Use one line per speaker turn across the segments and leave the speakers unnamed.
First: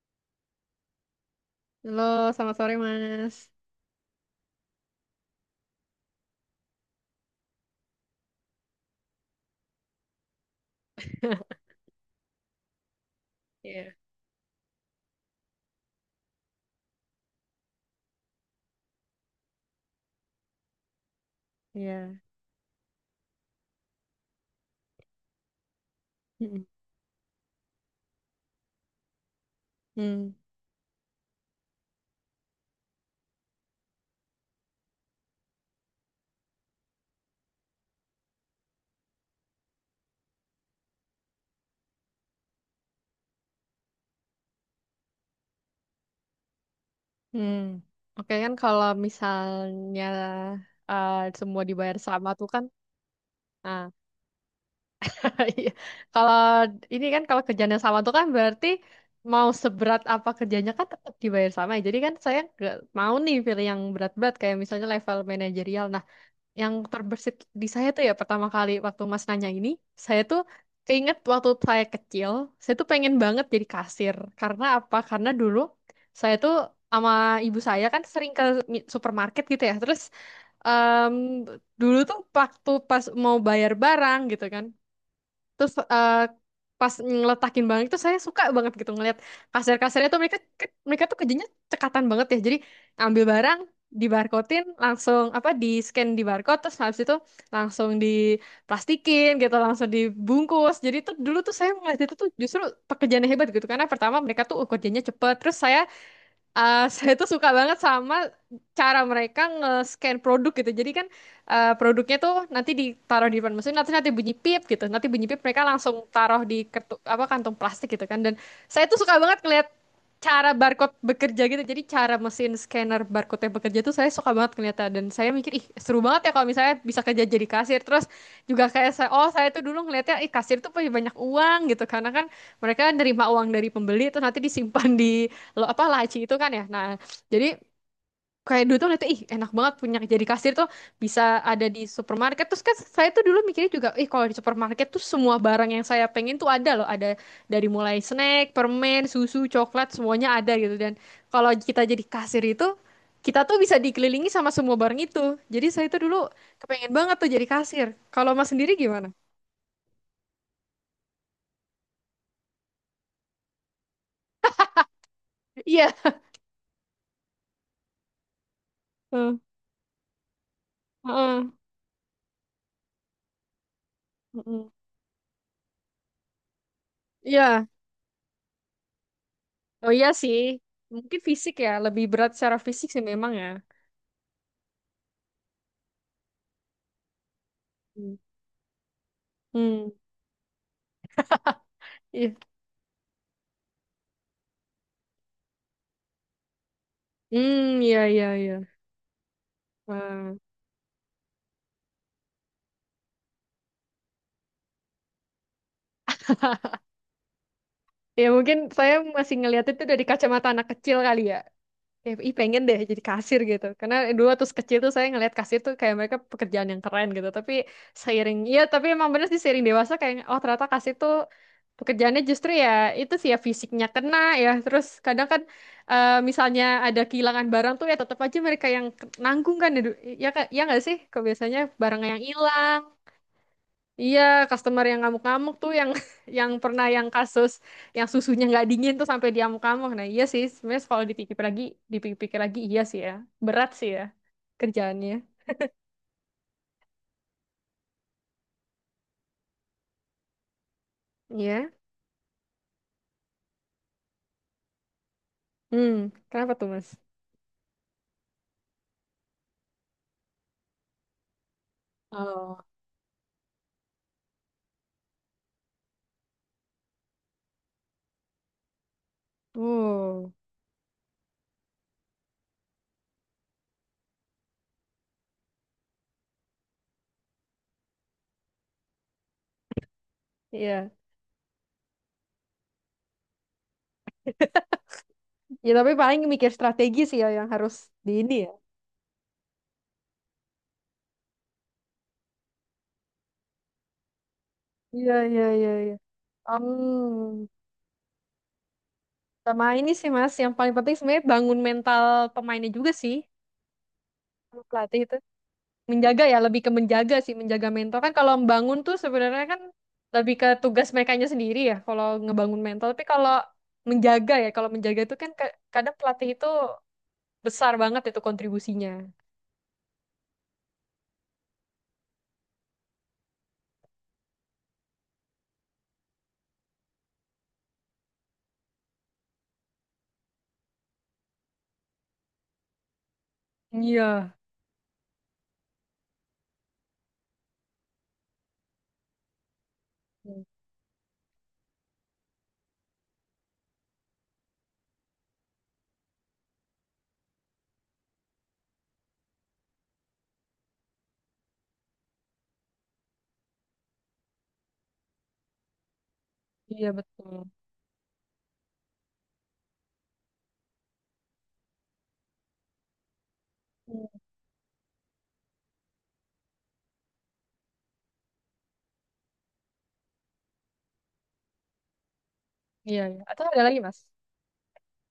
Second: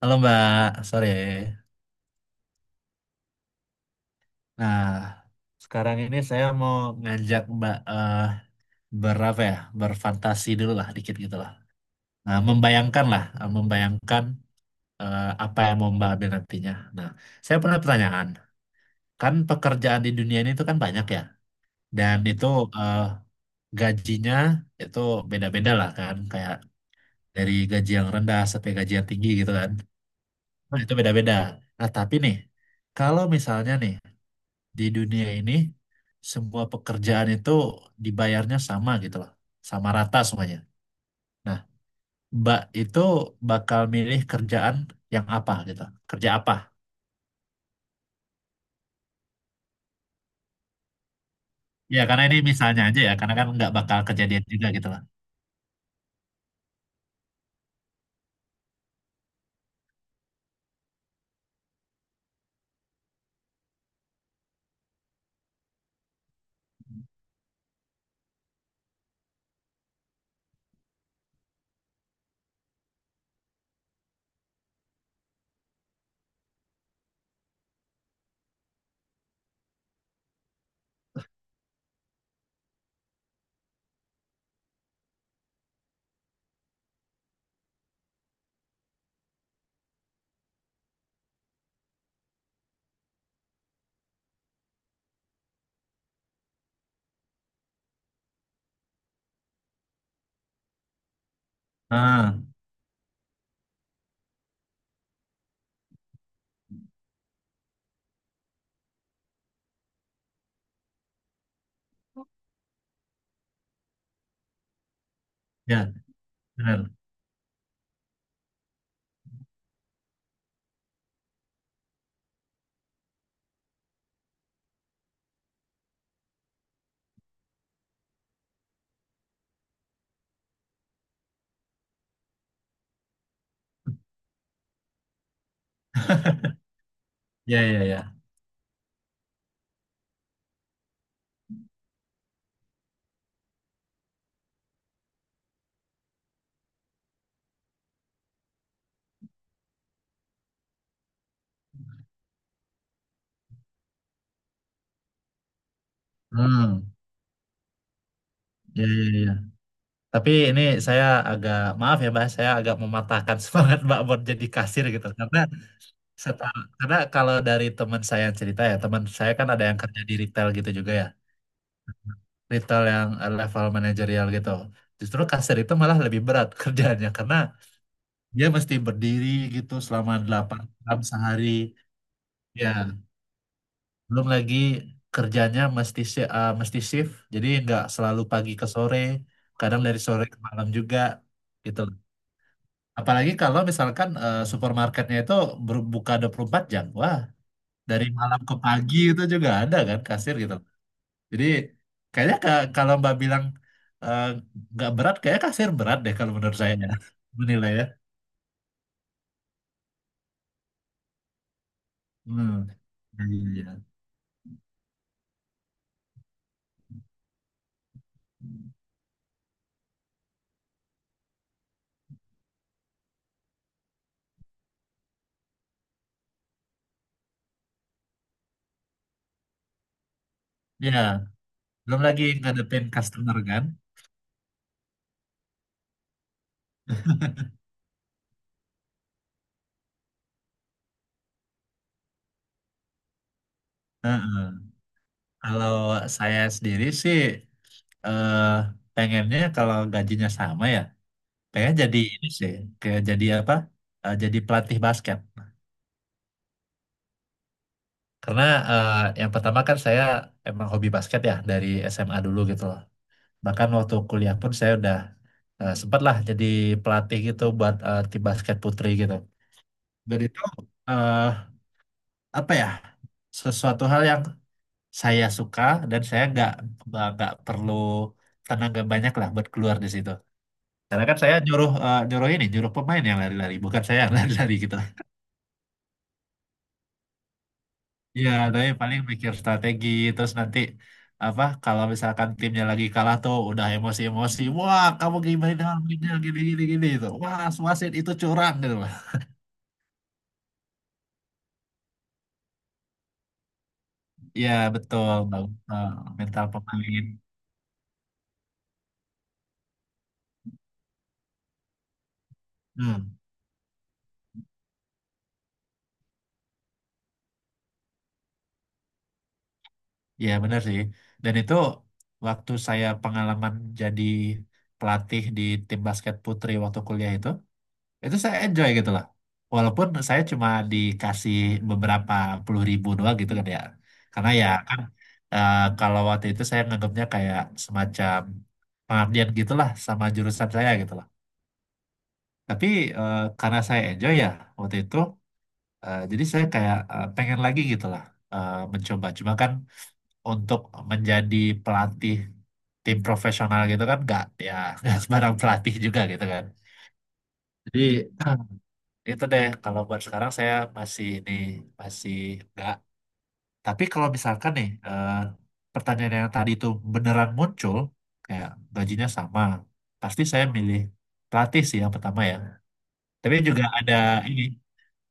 Halo Mbak, sore.
Halo, selamat sore Mas.
Nah, sekarang ini saya mau ngajak Mbak berapa ya, berfantasi dulu lah, dikit gitu lah. Nah, membayangkan lah,
Iya.
apa yang mau Mbak ambil nantinya. Nah, saya punya pertanyaan. Kan pekerjaan di dunia ini itu kan banyak ya, dan
Iya.
eh, gajinya itu beda-beda lah kan, kayak
Mm-mm.
dari gaji yang rendah sampai gaji yang tinggi gitu kan.
Hmm.
Nah, itu beda-beda. Nah, tapi nih, kalau misalnya nih di dunia ini semua pekerjaan itu dibayarnya sama gitu loh, sama rata semuanya. Nah, Mbak itu bakal milih kerjaan yang apa gitu, kerja apa?
Hmm. Oke, kan kalau misalnya semua dibayar
Ya karena
sama
ini
tuh kan.
misalnya aja ya, karena kan nggak
Ah,
bakal kejadian juga gitu loh.
iya. Kalau ini kan kalau kerjanya sama tuh kan berarti mau seberat apa kerjanya kan tetap dibayar sama, ya. Jadi kan saya nggak mau nih pilih yang berat-berat kayak misalnya level manajerial. Nah, yang terbersit di saya tuh ya pertama kali waktu Mas nanya ini, saya tuh keinget waktu saya kecil, saya tuh pengen banget jadi kasir. Karena apa? Karena dulu saya tuh sama ibu saya kan sering ke supermarket gitu ya. Terus em, dulu tuh waktu pas mau bayar barang gitu kan, terus pas ngeletakin barang itu saya suka banget gitu ngeliat kasir-kasirnya tuh mereka mereka tuh kerjanya cekatan banget ya. Jadi ambil barang di, langsung apa di scan di barcode, terus habis itu langsung diplastikin gitu, langsung dibungkus. Jadi tuh dulu tuh saya ngeliat itu tuh
Ah,
justru pekerjaannya hebat gitu, karena pertama mereka tuh kerjanya cepet. Terus saya saya tuh suka banget sama cara mereka nge-scan produk gitu. Jadi kan produknya tuh nanti ditaruh di depan mesin, nanti nanti bunyi pip gitu. Nanti bunyi pip mereka
ya
langsung taruh di
benar,
kertu, apa kantung plastik gitu kan. Dan saya tuh suka banget ngeliat cara barcode bekerja gitu. Jadi cara mesin scanner barcode yang bekerja tuh saya suka banget ngeliatnya. Dan saya mikir, ih seru banget ya kalau misalnya bisa kerja jadi kasir. Terus juga kayak saya, oh saya tuh dulu ngeliatnya, ih kasir tuh punya banyak uang gitu. Karena kan mereka nerima uang dari pembeli terus nanti disimpan di, lo apa, laci itu kan ya. Nah, jadi
ya ya ya.
kayak dulu tuh lihat ih enak banget punya jadi kasir tuh bisa ada di supermarket. Terus kan saya tuh dulu mikirnya juga, ih kalau di supermarket tuh semua barang yang saya pengen tuh ada loh, ada dari mulai snack, permen, susu, coklat, semuanya ada gitu. Dan kalau kita jadi kasir itu kita tuh bisa dikelilingi sama semua barang itu. Jadi saya tuh dulu kepengen
Hmm,
banget tuh jadi kasir. Kalau Mas sendiri
ya ya
gimana?
ya. Ya. Tapi ini saya agak maaf ya Mbak, saya agak mematahkan semangat Mbak buat jadi kasir gitu. Karena
Iya.
seta- karena kalau dari teman saya yang cerita ya, teman saya
Heeh.
kan ada yang kerja di retail gitu juga ya.
Heeh.
Retail yang level manajerial gitu.
Heeh.
Justru kasir itu malah lebih berat kerjaannya karena
Iya.
dia mesti berdiri gitu
Oh iya
selama
sih,
8 jam
mungkin
sehari.
fisik ya, lebih berat secara fisik
Ya,
sih memang ya.
belum lagi kerjanya mesti shift, jadi nggak
Hmm,
selalu pagi ke sore, kadang
hmm,
dari sore ke malam juga gitu.
iya,
Apalagi kalau misalkan supermarketnya itu berbuka 24 jam. Wah,
hmm, iya,
dari
iya,
malam
iya.
ke pagi itu juga ada kan kasir
Wah.
gitu. Jadi kayaknya kalau Mbak bilang eh, nggak berat, kayaknya kasir berat deh kalau menurut saya ya. Menilai ya.
Ya mungkin saya masih ngeliat itu dari kacamata anak kecil kali ya. Ya, ih pengen
Hmm.
deh jadi kasir gitu.
Iya.
Karena dulu waktu kecil tuh saya ngeliat kasir tuh kayak mereka pekerjaan yang keren gitu. Tapi seiring, ya tapi emang bener sih seiring dewasa kayak, oh ternyata kasir tuh pekerjaannya justru ya itu sih ya fisiknya kena ya. Terus kadang kan misalnya ada kehilangan barang tuh ya tetap aja mereka yang nanggung kan. Ya, ya, ya nggak sih?
Ya,
Kok biasanya
belum
barang yang
lagi
hilang.
ngadepin customer kan.
Iya, customer yang ngamuk-ngamuk tuh yang yang pernah yang kasus yang susunya nggak dingin tuh sampai dia ngamuk-ngamuk. Nah, iya sih, sebenarnya kalau dipikir lagi, dipikir-pikir lagi iya sih ya. Berat sih ya
Heeh.
kerjaannya.
Kalau saya sendiri sih, eh, pengennya kalau gajinya sama ya,
Iya.
pengen jadi ini sih, kayak jadi apa? Eh, jadi pelatih basket.
Hmm, kenapa tuh, Mas?
Karena eh, yang pertama kan saya emang hobi basket ya dari SMA dulu
Oh.
gitu loh. Bahkan waktu kuliah pun saya udah sempat lah jadi pelatih gitu buat tim basket putri gitu. Dan
Oh,
itu eh, apa ya sesuatu hal yang saya suka dan saya nggak perlu tenaga banyak lah buat keluar di situ.
iya.
Karena kan saya nyuruh eh, nyuruh ini nyuruh pemain yang lari-lari bukan saya yang lari-lari gitu.
Ya tapi paling mikir strategi sih ya yang harus di
Iya,
ini ya.
tapi paling mikir strategi terus nanti apa kalau misalkan timnya lagi kalah tuh udah emosi-emosi, wah
Iya,
kamu
iya,
gimana
iya,
dengan
iya.
begini gini gini gini gitu. Wah,
Hmm.
wasit itu curang gitu.
Sama ini sih Mas, yang paling penting sebenarnya bangun mental pemainnya juga sih.
Ya
Sama pelatih
betul
itu.
Bang. Eh,
Menjaga ya,
mental
lebih ke
pemain.
menjaga sih, menjaga mental kan. Kalau membangun tuh sebenarnya kan lebih ke tugas merekanya sendiri ya kalau ngebangun mental, tapi
Hmm,
kalau menjaga, ya kalau menjaga itu kan kadang pelatih itu besar banget itu kontribusinya.
ya benar sih. Dan itu waktu saya pengalaman jadi pelatih di tim basket putri waktu kuliah itu saya enjoy gitu lah. Walaupun saya cuma dikasih beberapa puluh ribu doang gitu kan ya.
Iya.
Karena ya kan, kalau waktu itu saya nganggapnya kayak semacam pengabdian gitulah sama
Hmm.
jurusan saya gitu lah. Tapi karena saya enjoy ya waktu itu. Jadi saya kayak pengen lagi gitu lah mencoba. Cuma kan untuk menjadi pelatih tim profesional gitu kan nggak, ya nggak sembarang pelatih juga gitu kan.
Iya betul.
Jadi itu deh kalau buat sekarang saya masih nggak. Tapi kalau
Hmm.
misalkan nih, pertanyaan yang tadi itu beneran muncul kayak gajinya sama, pasti saya milih pelatih sih yang pertama ya.
Iya iya,
Tapi
atau ada
juga
lagi
ada
Mas?
ini,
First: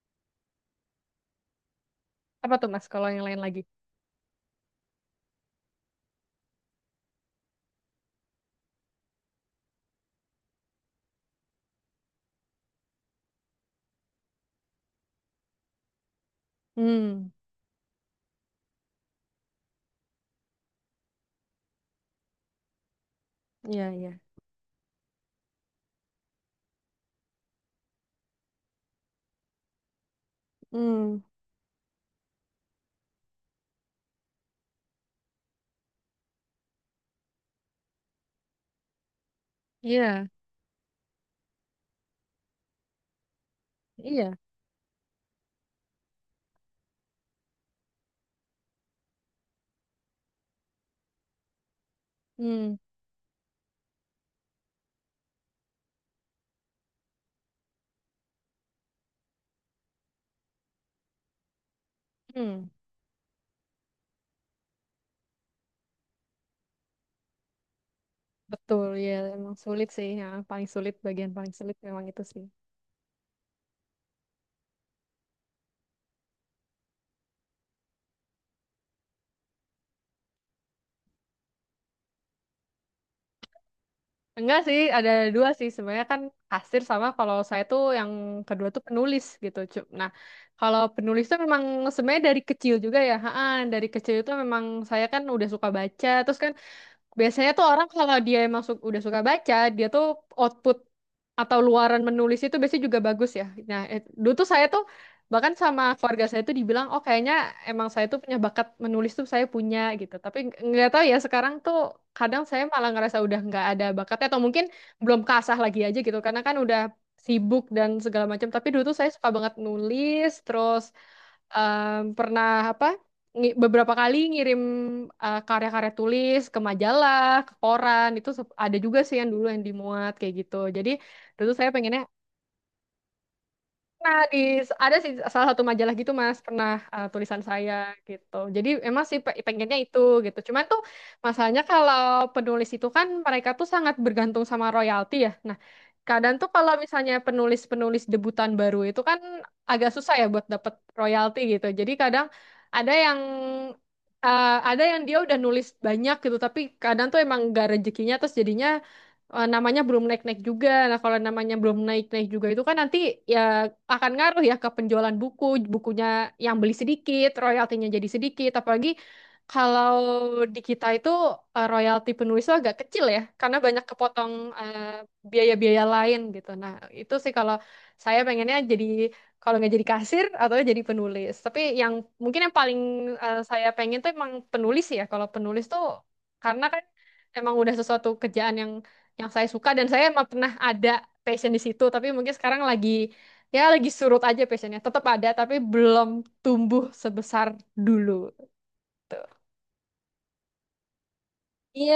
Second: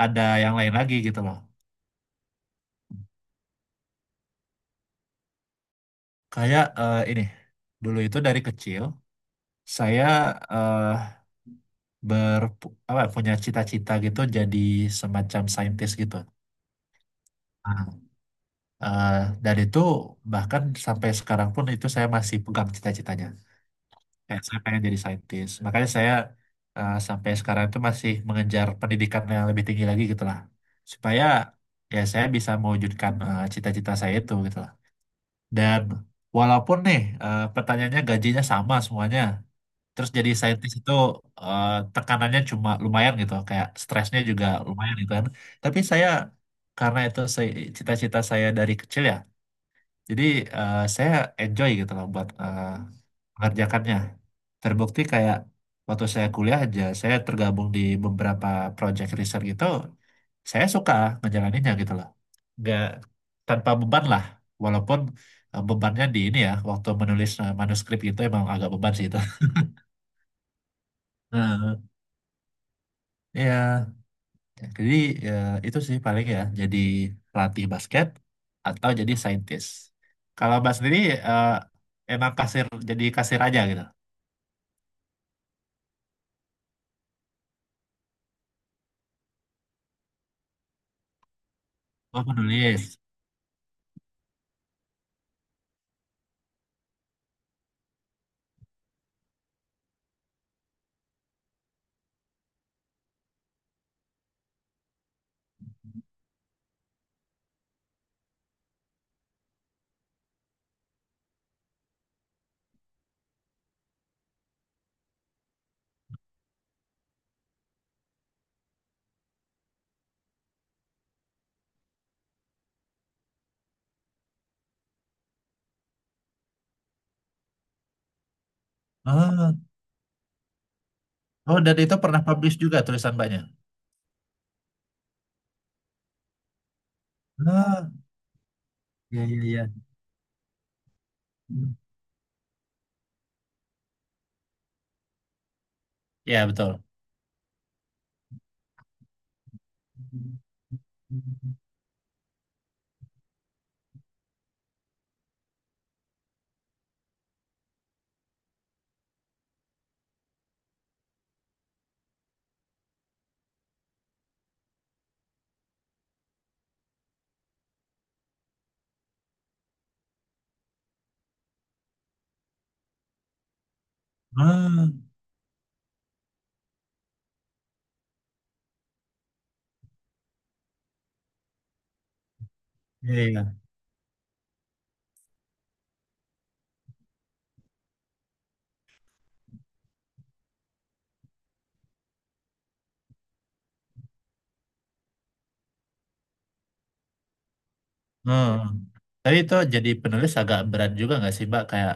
ada yang lain lagi gitu loh.
Apa tuh Mas kalau yang lain lagi?
Kayak eh, ini dulu itu dari kecil saya eh, ber apa punya cita-cita gitu jadi semacam saintis gitu.
Hmm.
Ah, Eh, dan itu bahkan sampai sekarang pun itu saya masih pegang cita-citanya.
Iya iya.
Kayak saya pengen jadi saintis. Makanya saya sampai sekarang itu masih mengejar pendidikan yang lebih tinggi lagi gitu lah.
Hmm.
Supaya ya saya bisa mewujudkan cita-cita saya itu gitu lah. Dan walaupun nih, pertanyaannya gajinya sama semuanya. Terus
Iya
jadi saintis itu eh, tekanannya cuma lumayan gitu, kayak stresnya
iya.
juga lumayan gitu kan. Tapi saya, karena itu saya- cita-cita saya dari kecil ya, jadi saya enjoy gitu loh buat
Hmm.
mengerjakannya. Terbukti kayak waktu saya kuliah aja, saya tergabung di beberapa project riset gitu, saya suka ngejalaninnya gitu loh.
Hmm.
Nggak, tanpa beban lah, walaupun bebannya di ini ya, waktu menulis manuskrip itu emang agak
Betul
beban sih
ya,
itu.
emang sulit sih ya, paling sulit bagian paling
Nah,
sulit memang itu sih.
iya. Jadi ya, itu sih paling ya jadi pelatih basket atau jadi saintis. Kalau Mbak sendiri eh, emang kasir jadi kasir aja gitu.
Enggak sih, ada dua sih sebenarnya kan, kasir sama kalau saya tuh yang kedua tuh penulis gitu. Nah, kalau penulis tuh memang sebenarnya
Oh
dari kecil
penulis.
juga ya. Ha, dari kecil itu memang saya kan udah suka baca. Terus kan biasanya tuh orang kalau dia masuk udah suka baca, dia tuh output atau luaran menulis itu biasanya juga bagus ya. Nah, dulu tuh saya tuh bahkan sama keluarga saya tuh dibilang, oh kayaknya emang saya tuh punya bakat menulis tuh saya punya gitu. Tapi nggak tahu ya sekarang tuh kadang saya malah ngerasa udah nggak ada bakatnya, atau mungkin belum kasah lagi aja gitu. Karena kan udah sibuk dan segala macam. Tapi dulu tuh saya suka banget nulis, terus pernah apa beberapa kali ngirim karya-karya tulis ke majalah, ke koran itu ada juga sih yang dulu
Oh,
yang dimuat kayak gitu. Jadi dulu
oh
saya
dan itu
pengennya.
pernah publish juga tulisan Mbaknya.
Nah, di ada sih salah satu majalah gitu Mas, pernah tulisan saya
Ah,
gitu. Jadi emang sih
iya iya iya.
pengennya itu gitu. Cuman tuh masalahnya kalau penulis itu kan mereka tuh sangat bergantung sama royalti ya. Nah, kadang
Iya
tuh kalau
betul.
misalnya penulis-penulis debutan baru itu kan agak susah ya buat dapet royalti gitu. Jadi kadang ada yang ada yang dia udah nulis banyak gitu, tapi kadang tuh emang gak rezekinya, terus jadinya namanya belum naik-naik juga. Nah, kalau namanya belum naik-naik juga itu kan nanti ya akan ngaruh ya ke penjualan buku, bukunya yang beli sedikit, royaltinya jadi sedikit. Apalagi kalau di kita itu royalti penulis itu agak kecil ya, karena banyak kepotong eh,
Ah,
biaya-biaya lain gitu. Nah, itu sih kalau saya pengennya jadi kalau nggak jadi kasir atau jadi penulis. Tapi yang mungkin yang paling
iya iya.
saya pengen tuh emang penulis ya. Kalau penulis tuh karena kan emang udah sesuatu kerjaan yang saya suka dan saya emang pernah ada passion di situ, tapi mungkin sekarang lagi ya lagi surut aja, passionnya tetap ada tapi belum tumbuh sebesar dulu
Hmm.
tuh.
Tapi itu jadi penulis agak berat juga nggak sih Mbak, kayak
Iya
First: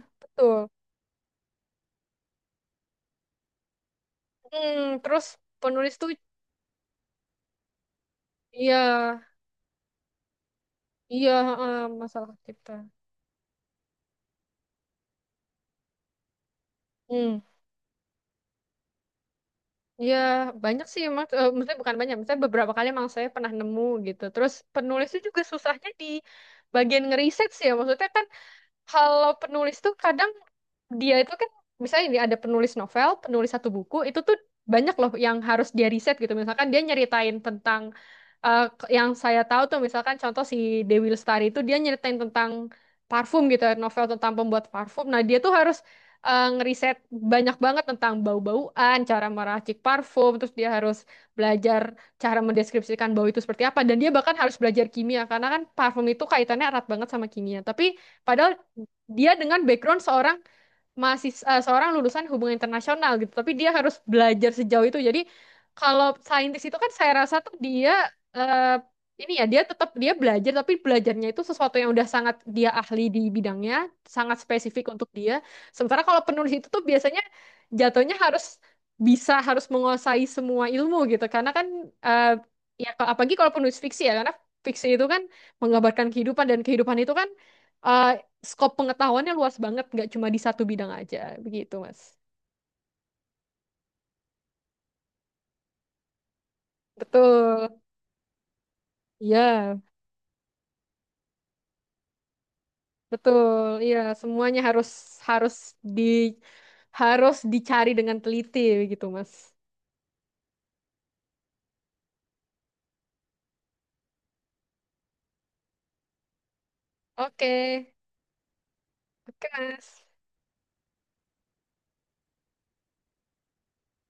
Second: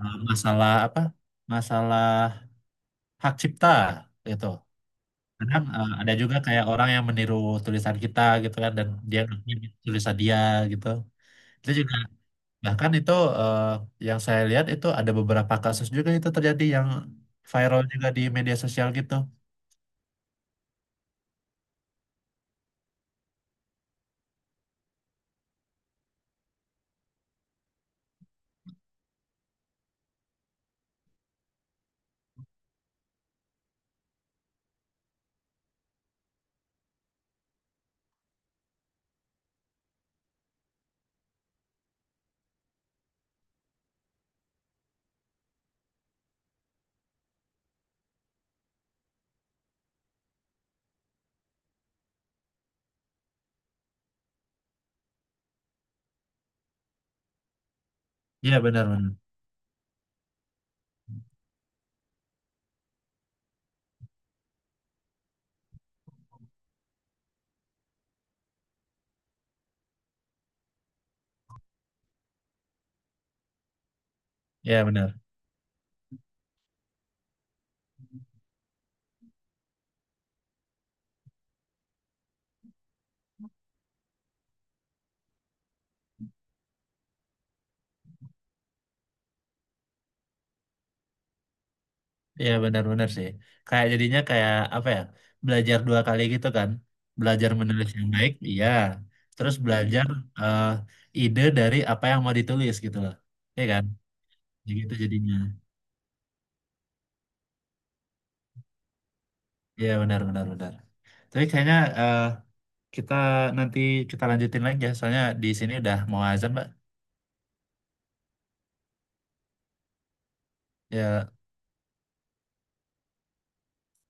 betul.
masalah apa? Masalah hak cipta gitu.
Hmm, terus
Kadang
penulis tuh.
ada juga kayak orang yang meniru tulisan kita gitu kan
Iya
dan dia ngakui tulisan dia gitu.
iya.
Itu
Eh,
juga,
masalah kita.
bahkan itu eh, yang saya lihat itu ada beberapa kasus juga itu terjadi yang
Hmm.
viral juga di media sosial gitu.
Ya banyak sih emang, eh, maksudnya bukan banyak, maksudnya beberapa kali emang saya pernah nemu gitu. Terus penulis itu juga susahnya di bagian ngeriset sih ya, maksudnya kan kalau penulis tuh kadang dia itu kan misalnya ini ada penulis novel, penulis satu buku, itu tuh banyak loh yang harus dia riset gitu. Misalkan dia nyeritain tentang yang saya tahu tuh misalkan contoh si Dewi Lestari itu dia nyeritain tentang parfum gitu, novel tentang pembuat parfum. Nah, dia tuh harus ngeriset banyak banget tentang bau-bauan, cara meracik parfum, terus dia harus belajar cara mendeskripsikan bau itu seperti apa, dan dia bahkan harus belajar kimia karena kan parfum itu kaitannya erat banget sama kimia. Tapi padahal
Iya benar benar.
dia dengan background seorang masih seorang lulusan hubungan internasional gitu, tapi dia harus belajar sejauh itu. Jadi kalau saintis itu kan saya rasa tuh dia eh, ini ya dia tetap dia belajar, tapi belajarnya itu sesuatu yang udah sangat dia ahli di bidangnya, sangat
Iya
spesifik untuk
benar.
dia. Sementara kalau penulis itu tuh biasanya jatuhnya harus bisa harus menguasai semua ilmu gitu, karena kan eh, ya apalagi kalau penulis fiksi ya, karena fiksi itu kan menggambarkan kehidupan, dan kehidupan itu kan eh, skop pengetahuannya luas banget, nggak cuma di satu bidang aja, begitu Mas.
Iya benar benar sih, kayak jadinya kayak apa ya, belajar dua kali gitu kan, belajar
Betul,
menulis yang baik, iya, terus
iya,
belajar eh, ide dari apa yang mau ditulis gitu loh, iya
betul,
kan.
iya, semuanya
Ya
harus
gitu jadinya.
harus di harus dicari dengan teliti, begitu Mas.
Iya benar benar benar. Tapi kayaknya kita nanti kita lanjutin lagi ya, soalnya di sini udah mau azan, Mbak.
Oke, oke Mas.
Ya,